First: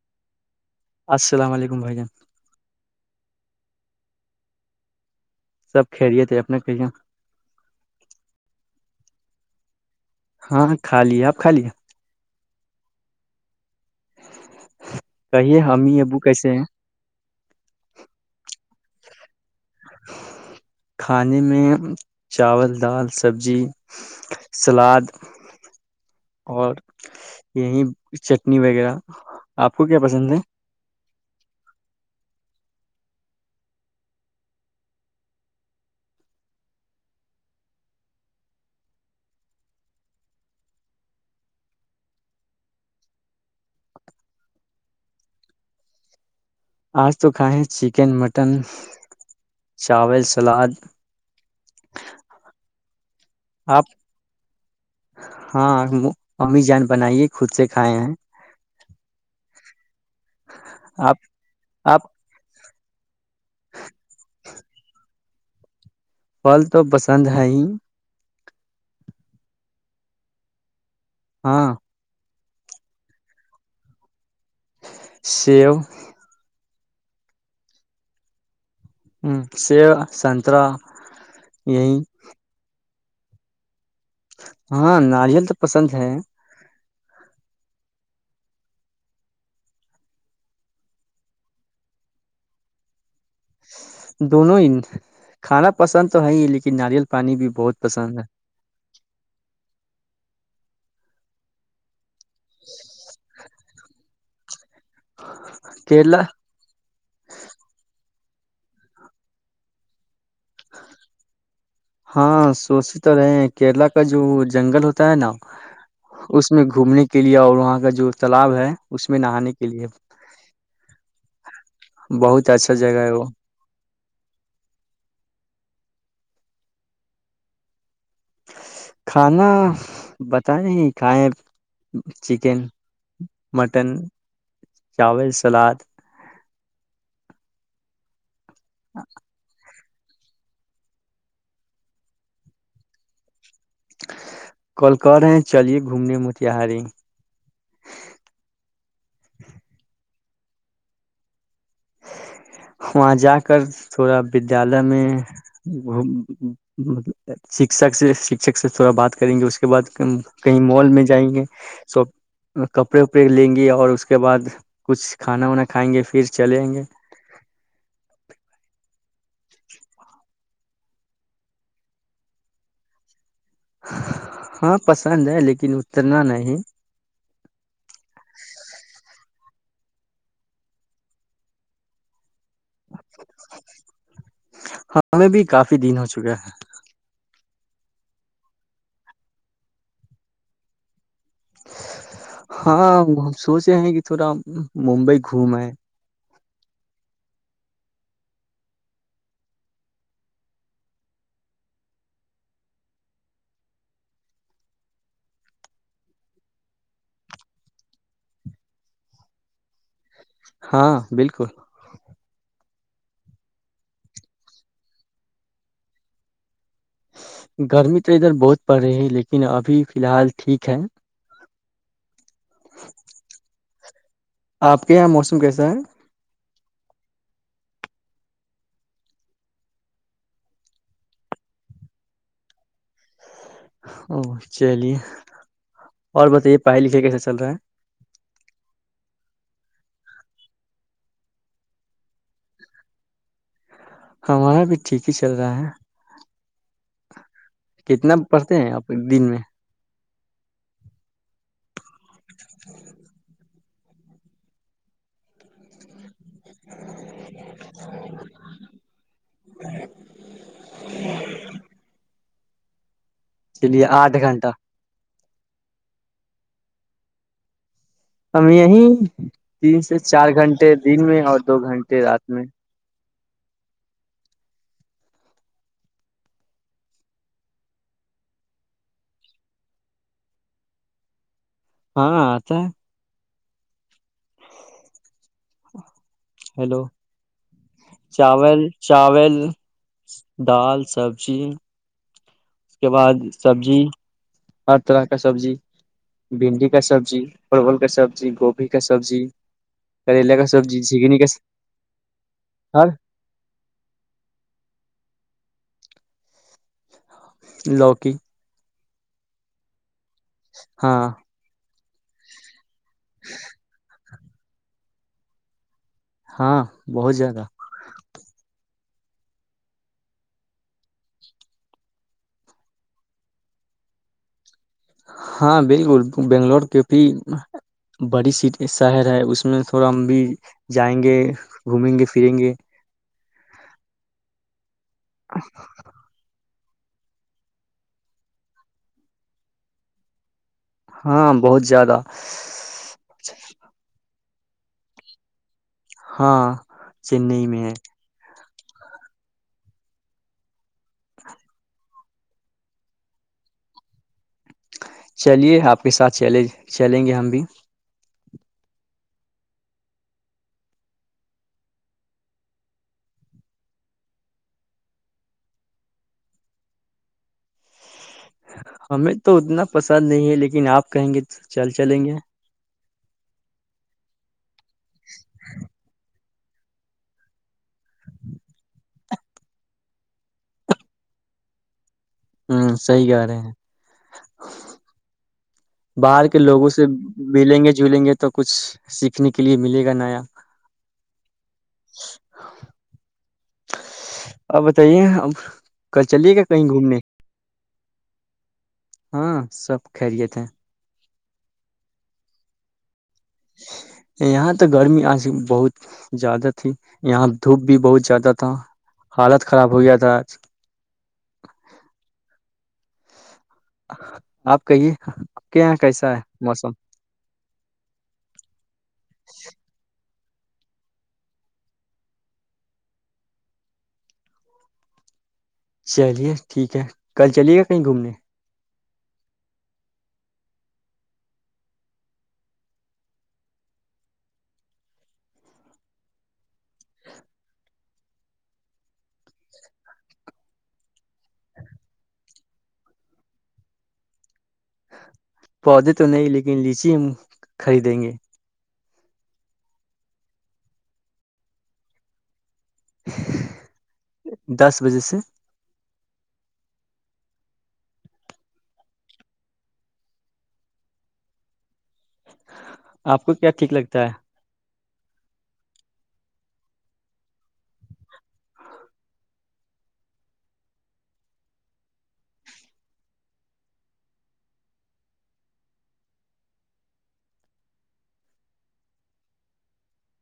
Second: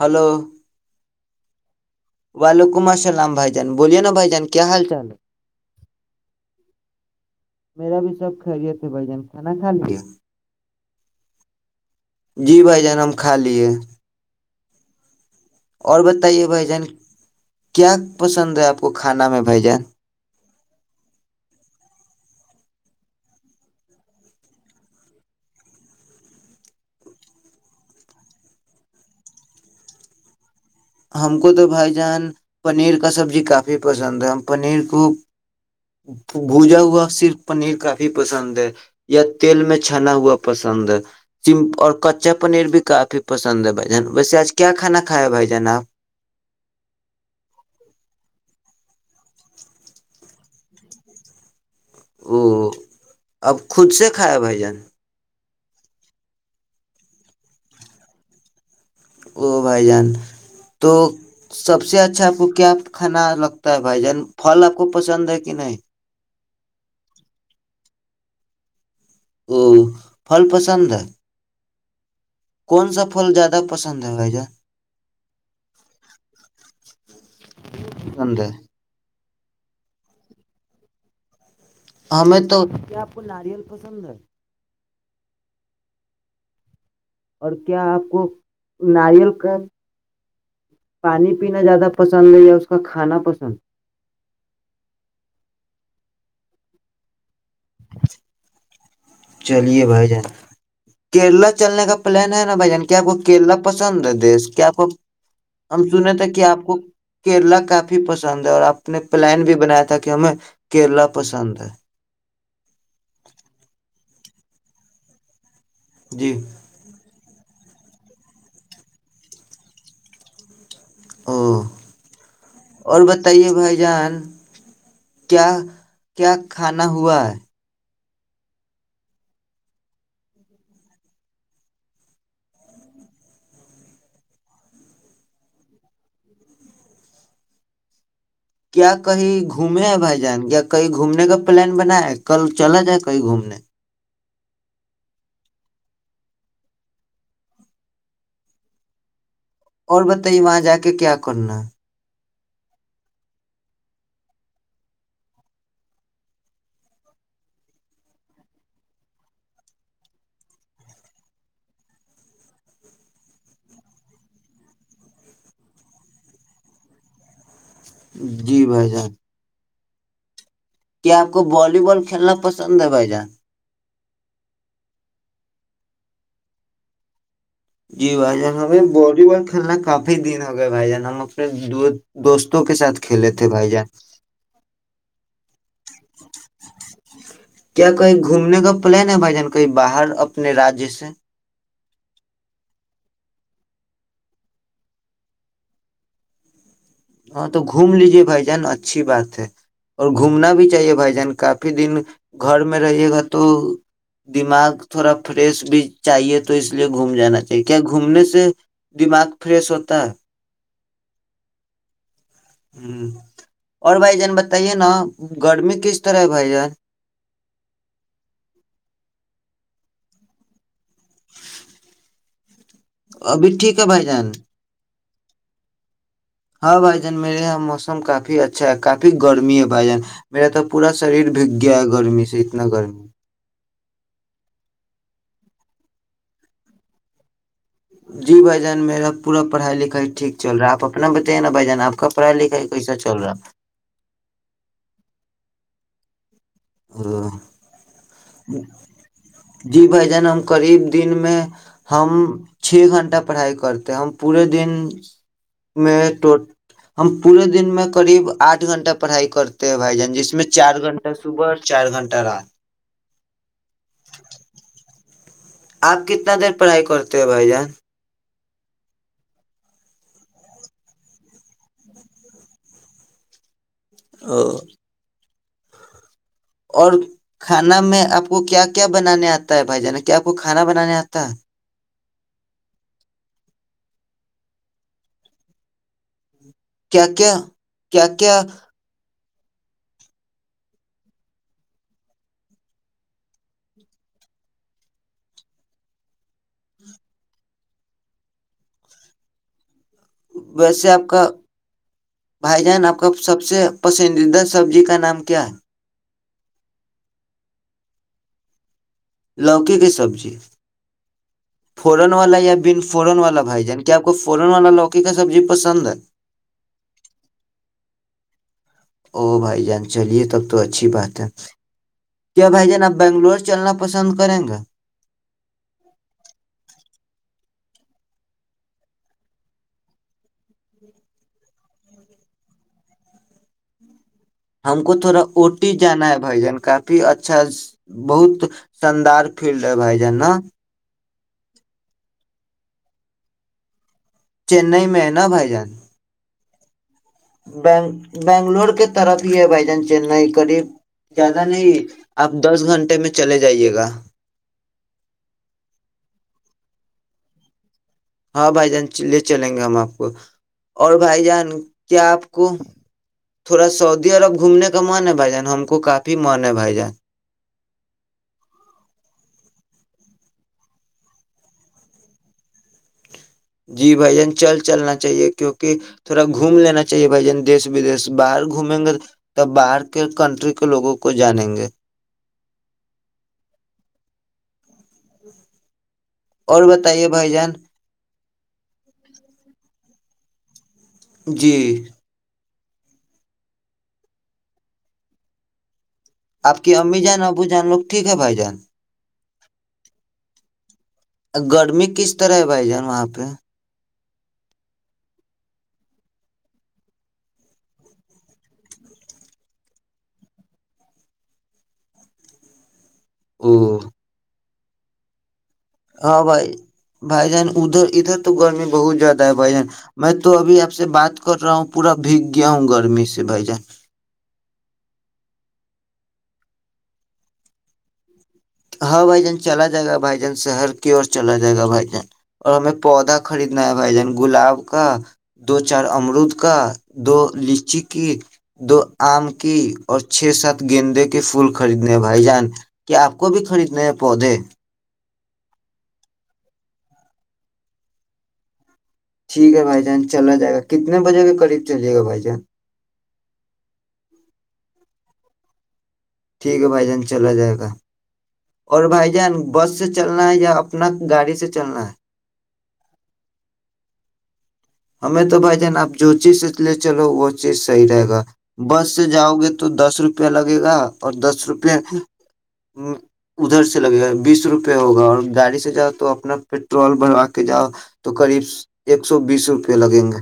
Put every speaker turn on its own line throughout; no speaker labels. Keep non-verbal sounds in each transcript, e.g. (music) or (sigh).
hello (unintelligible)
السلام علیکم بھائی جان (unintelligible)
وعلیکم السلام بھائی جان بوولے نا بھائی جان کیا حال چال ہے (unintelligible)
سب کھیریے تھے اپنے کےاں (unintelligible)
میرا بھی سب خیریت ہے بھ جان کانا کھا لیا (unintelligible)
ہاں کا لیی آپ کھا لے (unintelligible)
جی بھائی جان ہم کھا لیے (unintelligible)
کہیے
اور
امی ابو
بتائیے
کیسے ہیں
بھائی جان کیا (unintelligible) پسند ہے آپ کو کھانا میں بھ جان (unintelligible)
کھانے میں چاول دال سبزی سلاد اور یہی چٹنی وغیرہ آپ کو کیا پسند ہے (unintelligible)
ہم کو تو بھائی جان پنیر کا سبزی کافی پسند ہے ہم پنیر کو بھجا ہوا صرف پنیر کافی پسند ہے یا تیل میں چھنا ہوا پسند ہے س اور کچا پنیر بھی کافی پسند ہے بھائی جان ویسے آج کیا کھانا کھیا ہے بھائی جان آپ (unintelligible) (inaudible) (unintelligible)
آج تو کھائےیں چکن مٹن (unintelligible) چاول سلاد (unintelligible)
وہ اب
آپ
خود سے کھایا بھائی جان (unintelligible)
ہاں امی جان بنائیے خود سے کھائے ہیں
او بھائی جان (unintelligible) تو
آپ
سب سے
آپ
اچھا آ پکو کیا (unintelligible) کھانا لگتا ہے بھائی جان پھل آپ کو پسند ہے (unintelligible) کہ نہیں (unintelligible)
پھل تو پسند ہے ہی (unintelligible)
او فل پسند ہے (unintelligible)
ہاں (unintelligible)
کون سا پھل زیادہ پسند ہے بھائی جان (unintelligible)
سیب (inaudible)
انند (inaudible)
ہوں شی سترا (unintelligible)
ہمیں تو کیا (unintelligible) ناریل کو (inaudible) پسند (inaudible)
ہاں ناریل تو پسند ہے (unintelligible)
اور کیا آپ کو ناریل کا پانی پینا زیادہ پسند ہے یا اس کا کھانا پسند (unintelligible) سن (inaudible)
دونوں ہی کھانا پسند تو ہے ہی لیکن ناریل پانی بھی بہت پسند ہے
چلیے بھائی کیرلا چلنے کا پلان ہے نا بھ جان کیا آپ کو کیرلا پسند ہے دیش کیا آپ کو ہم سنے
کیرلا
تھے کہ آپ کو کیرلا کافی پسند پند ہے اور آپ نے پلان بھی بنایا تھا کہ ہمیں کیرلا پسند ہے
شوش رہے ہیں کیرلا کا جو جو جنگل ہوتا ہے نا
جی
اس میں گھومنے کی کے لیے اور وہاں کا جو تالاب ہے اس میں نہانے کے لیے
او
بہت اچھا
اور
جگہ ہے وہ
بتائیے بھائی جان کیا کیا کھانا ہوا ہے
کھانا بتائیں کھائیں چکن مٹن چاول سلاد
کیا کہیں گھوم گ ہے بھائی جان کیا کہیں گھومنے کا پلان بنا ہے کل چلا جائے کہیں گھومنے
کال کر رہے چلیے گھومنے متہاری
بتائی وہاں جا کے کیا کرنا
وہاں جا کر تھوڑا ودیالیہ میں شکک سے شکشک سے تھوڑا بات کریں گے اس کے بعد کہیں مال میں جائیں گے س کپڑے وپڑے لیں گے اور اس کے بعد کچھ کھانا وانا کھائیں گے پھر چل آیں گے
جی بھائی جان کیا آپ کو والی بال کھیلنا پسند ہے بھائی جان
ہاں پسند ہے لیکن اترنا نہیں
جی بھائی جان ہمیں بی وال لہ کافی دن ہو گئے بھائی جان ہم اپنے دو دوست
ہمیں بھی کافی دن ہو چکا ہے
کیا کہیں گھومنے کا پلان ہے بھائی جان کہیں باہر اپنے رجیہ سے
ہاں سوچے ہیں کہ تھوڑا ممبئی گھوم ہے
ہاں تو گھوم لیجے بھائی جان اچھی بات ہے اور گھومنا بھی چاہیے بھائی جان کافی دن گھر میں رہیے گا تو دماغ تھوڑا فریش بھی چاہیے تو اس لیے گھوم جانا چاہیے کیا گھومنے سے دماغ فریش ہوتا ہے
ہاں بالکل
ہ اور بھائی جان بتائیے نا گرمی کس طرح ہے بھائی جان
گرمی تو ادھر بہت پڑ رہی ہے لیکن ابھی فی الحال ٹھیک ہے
ابھی ٹھیک بھائی (inaudible) جن (inaudible)
کیااں موسم کیسا ہے
ہاں بھائی جان میرے یہاں موسم کافی اچھا ہے کافی گرمی ہے بھائی جان میرا تو پورا شریر بھیگ گیا ہے گرمی سے اتنا گرمی
او چلیے اور بتائیے پڑھائی لکھائی کیسا چل رہا ہے
جی بھ جان میرا پورا پڑھائی لکھائی ٹھیک چل رہا ہے آپ اپنا بتائیے نا بھائی جان آپ کا پڑھائی لکھائی کیسا چل رہا
ہمارا بھی ٹھیک ہی چل رہا ہے
اور (inaudible)
کتنا پڑھتے ہیں آپ دن میں
جی بھائی جان ہم قریب دن میں ہم چھ گھنٹہ پڑھائی کر کرتے ہیں ہم پورے دن میں ہم پورے دن میں کرریب آٹھ گھنٹہ پڑھائی کرتے ہیں بھائی جان جس میں چار گھنٹہ صبح اور چار گھنٹہ رات
چلیے آٹھ گھنٹہ
آپ کتنا دیر پڑھائی کرتے ہو بھائی جان
ہم یہیں تین سے چار گھنٹے دن میں اور دو گھنٹے رات میں
او (inaudible) اور کھانا میں آپ کو کیا کیا بنانے آتا ہے بھائی جانا کیا آپ کو کھانا بنانے آتا ہے
ہاں آتا ہے (inaudible) ہاں (inaudible) ہیلو
کیا کیا کیا کیا
چاول چاول دال سبزی (inaudible) اس کے بعد سبزی ہر طرح کا سبزی بھنڈی کا سبزی پرول کا سبزی گوبھی کا سبزی کریلا کا سبزی
ویسے آپ
جھگنی
کا بھائی جان
ہر
آپ کا سب سے پسندیدہ سبزی کا نام س کیا (inaudible)
لوکی
لوکی کی سبزی
ہاں (inaudible)
فورن والا یا بینس فورن والا بھائی جان کیا کو فوران والا لوکی کا سبزی پسند ہے
ہاں بہت جیادہ
او بھائی جان چلیے تب تو اچھی بات ہے کیا بھائی جان آپ بنگلور چلنا پسند کریں گے
ہاں بالکل بنگلور کے بڑی س شہر ہے اس میں تھوڑا ہم بھی جائیں گے گھومیں گے پھریں گے
ہم کو تھوڑا اوٹی جانا ہے بھائی جان کافی اچھا بہت شاندار فیلڈ ہے بھائی جان نا
ہاں بہت زیادہ
چنئی میں ہے نا بھائی جان
ہاں چنئی میں ہے
فلور کے طرف ہی ہے بھائی جان چنئی قریب زیادہ نہیں آپ دس گھنٹے میں چلے جائیے گا
چلیے آپ کے ساتھ چلے چلیں گے ہم بھی
ہاں بھائی جان لے چلیں گے ہم آپ کو اور بھائی جان کیا آپ کو تھوڑا سعودی عرب گھومنے کا من ہے بھائی جان ہم کو کافی من ہے بھائی جان
ہمیں تو اتنا پسند نہیں ہے لیکن آپ کہیں گے تو چل چلیں گے
جی بھائی جان چل چلنا چاہیے کیونکہ تھوڑا گھوم لینا چاہیے بھائی جان دیش ودیش باہر گھومیں گے ت باہر کے کنٹری کے لوگوں کو جانیں گے
ہوں صی گا رہے ہیں باہر کے
اور
لوگوں سے
بتائیے بھائی جان
ملیں گے جلیں گے تو کچھ سیکھنے کے لیے ملے گا نیا ج (inaudible)
جی
آپ بتائیے اب ک چلیے گا
آپ
کہیں
کی
گھومنے
امی جان ابو جان لوگ ٹھیک ہے بھائی جان
ہاں سب خیریت ہے
گرمی کس طرح ہے بھائی جان وہاں پہ تو
یہاں تو گرمی آج بہت زیادہ تھی یہاں دھوپ بھی بہت زیادہ تھا حالت خراب ہو گیا تھا آج
او
ہاں (inaudible) آپ کہیے کے یہاں کیسا
ہاں
ہے
بھائی
موسم
بھائی جان ادھر ادھر تو گرمی بہت زیادہ ہے بھائی جان میں تو ابھی آپ سے بات کر رہا ہوں پورا بھیگ گیا ہوں گرمی سے بھائی جان
چلیے ٹھیک ہے کل چلیے گا کہیں گھومنے
ہاں بھائی جان چلا جائے گا بھائی جان شہر کی اور چلا جائے گا بھائی جان اور ہمیں پودا خریدنا ہے بھائی جان گلاب کا دو چار امرود کا دو لیچی کی دو آم کی اور چھ سات گیندے کے پھول خریدنے ہیں بھائی جان کیا آپ کو بھی خریدنے ہیں پودے
پودے تو نہیں لیکن لیچی ہم خریدیں گے
ٹھیک ہے بھائی جان چلا جائے گا کتنے بجے کے قریب چلیے گا بھائی جان
دس بجے سے
ٹھیک ہے بھائی جان چلا جائے گا اور بھائی جان بس سے چلنا ہے یا اپنا گاڑی سے چلنا ہے
آپ کو کیا ٹھیک لگتا ہے
ہمیں تو بھائی جان آپ جو چیز سے لے چلو وہ چیز صحیح رہے گا بس سے جاؤ گے تو دس روپیہ لگے گا اور دس روپے ادھر سے لگے گا بیس روپے ہوگا اور گاڑی سے جاؤ تو اپنا پیٹرول بھروا کے جاؤ تو قریب ایک سو بیس روپ پے لگیں گے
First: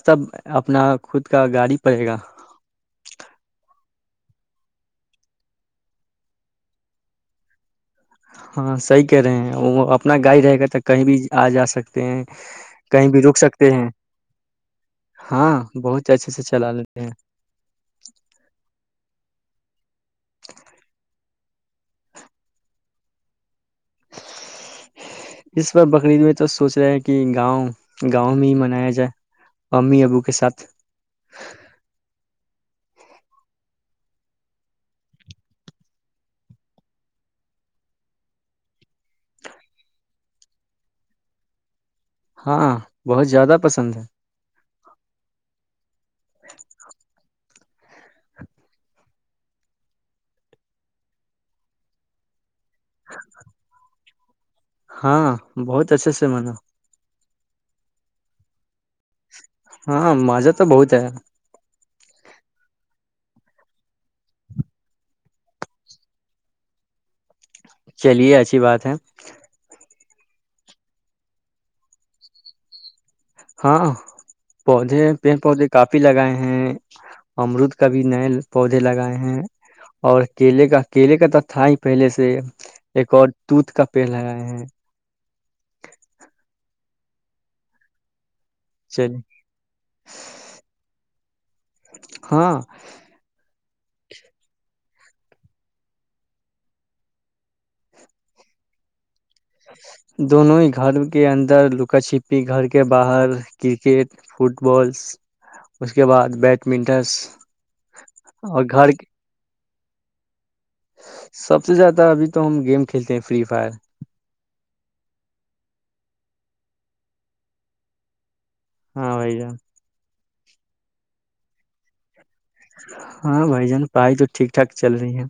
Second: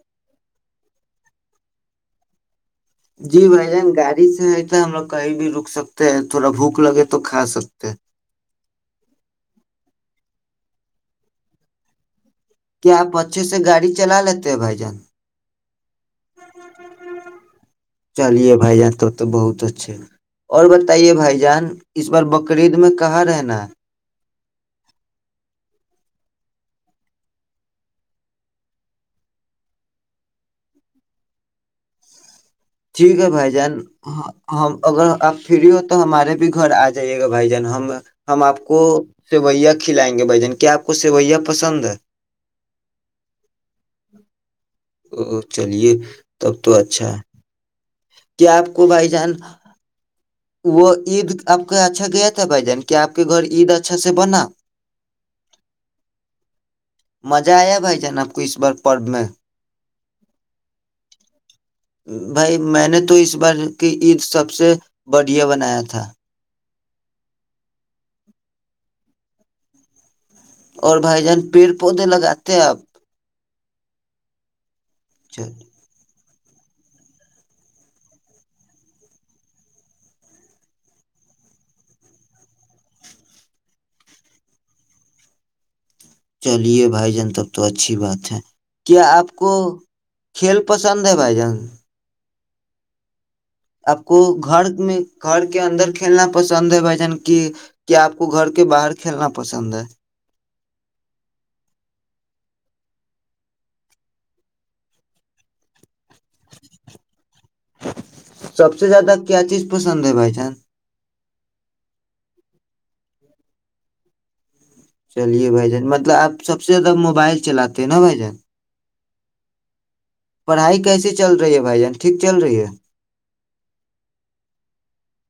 سب اپنا خود کا گاڑی پڑے گا
جی بھائی جان گاڑی سے ہی تو ہم لوگ کہیں بھی رک سکتے ہیں تھوڑا بھوک لگے تو کھا سک
ہاں صحیح کہہ رہے ہیں وہ اپنا گاڑی رہے گا ت کہیں بھی آ جا سکتے ہیں
کیا
کہیں
آپ
بھی رک
اچھے سے
سکتے ہیں
گاڑی چلا لیتے ہیں بھائی جان
ہاں بہت اچھے سے چلا لیتے ہیں
چلیے بھائی جان تو تو بہت تواچھے اور بتائیے بھائی جان اس بار بکری عید میں کہاں رہنا ہے
اس باہر بکری عید میں تو سوچ رہے ہے کہ گاؤں گاؤں میں ہی منایا جائے امی ابو کے ساتھ
ٹھیک ہے بھائی جان ہم اگر آپ فری ہو تو ہمارے بھی گھر آ جائیے گا بھائی جان ہم ہم آپ کو سیویا کھلائیں گے بھ جان کیا آپ کو سیویا پسند ہے
ہاں بہت زیادہ پسند ہے
تو چلیے تب تو اچھا ہے کیا آپ کو بھائی جان وہ عید آپ کا اچھا گیا تھا بھائی جان کیا آپ کے گھر عید اچھا سے بنا
ہاں بہت اچھے سے منا
مزہ آیا بھائی جان آپ کو اس بار پرب میں
ہاں مزہ تو بہت ایا
بھائی میں نے تو اس بار کی عید سب سے بڑھیا بنایا تھا
چلیے اچھی بات ہے
اور بھائی جان پیڑ پودے لگاتے ہیں آپ
ہاں پودے پیڑ پودے کافی لگائے ہیں ہیں امرود کا بھی نئے پودے لگائے ہیں اور کیلے کا کیلے کا تو تھا ہی پہلے سے ایک اور دوتھ کا پیڑ لگائے ہیں
چلیے بھائی جان تب تو اچھی بات ہے کیا
چل
آپ کو کھیل پسند ہے بھائی جان
ہاں
آپ کو گھر میں گھر کے اندر کھیلنا پسند ہے بھائی جان کی کیا آپ کو گھر کے باہر کھیلنا پسند ہے
دونوں ہی گھر کے اندر لکا چھپی گھر کے باہر کرکٹ فٹ بالز اس کے بعد بیٹمنٹس اور
سب
گھر
سے زیادہ کیا چیز پسند ہے بھائی جان
سب سے زیادہ ابھی تو ہم گیم کھیلتے ہیں فری فائر
چلیے بھائی جان مطلب آپ سب سے زیادہ موبائل چلاتے ہیں نا بھائی جان
ہاں بھائی جان
پڑھائی کیسے چل رہی ہے بھائی جان ٹھیک چل رہی ہے
ہاں بھائی جان پڑھائی تو ٹھیک ٹھاک چل رہی ہے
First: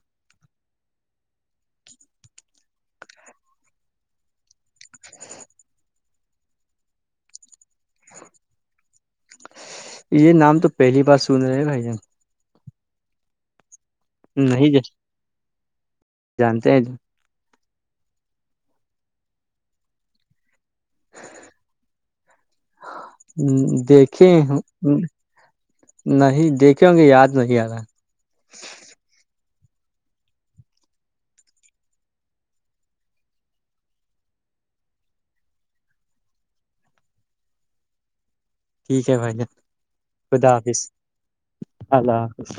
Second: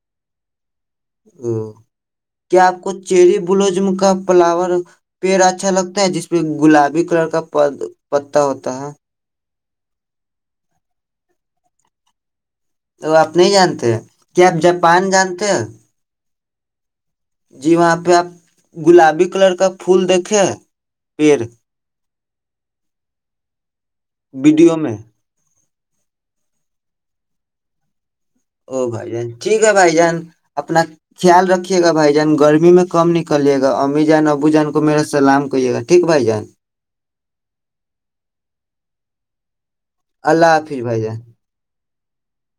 (inaudible) کیا آپ کو چیری بلوزم کا فلاور پیڑ اچھا لگتا ہے جس میں گلابی کلر کا پتا ہوتا ہے
یہ نام تو پہلی بار سن رہے ہیں بھائی جان
تو آپ نہیں جانتے کیا آپ
نہیں
جاپان جانتے ہو
جانتے ہیں تو
جی وہاں پہ آپ گلابی کلر کا پھول دیکھے پھر
(inaudible) دیکھے
ویڈیو میں
نہیں دیکھے ہوں گے یاد نہیں آ رہا
او بھائی جان ٹھیک ہے بھائی جان اپنا خیال رکھیے گا بھائی جان گرمی میں کم نکلیے گا امی جان ابو جان کو میرا سلام کرے گا ٹھیک بھائی جان
ٹھیک ہے بھائی ج
اللہ حافظ بھائی جان
اللہ حافظ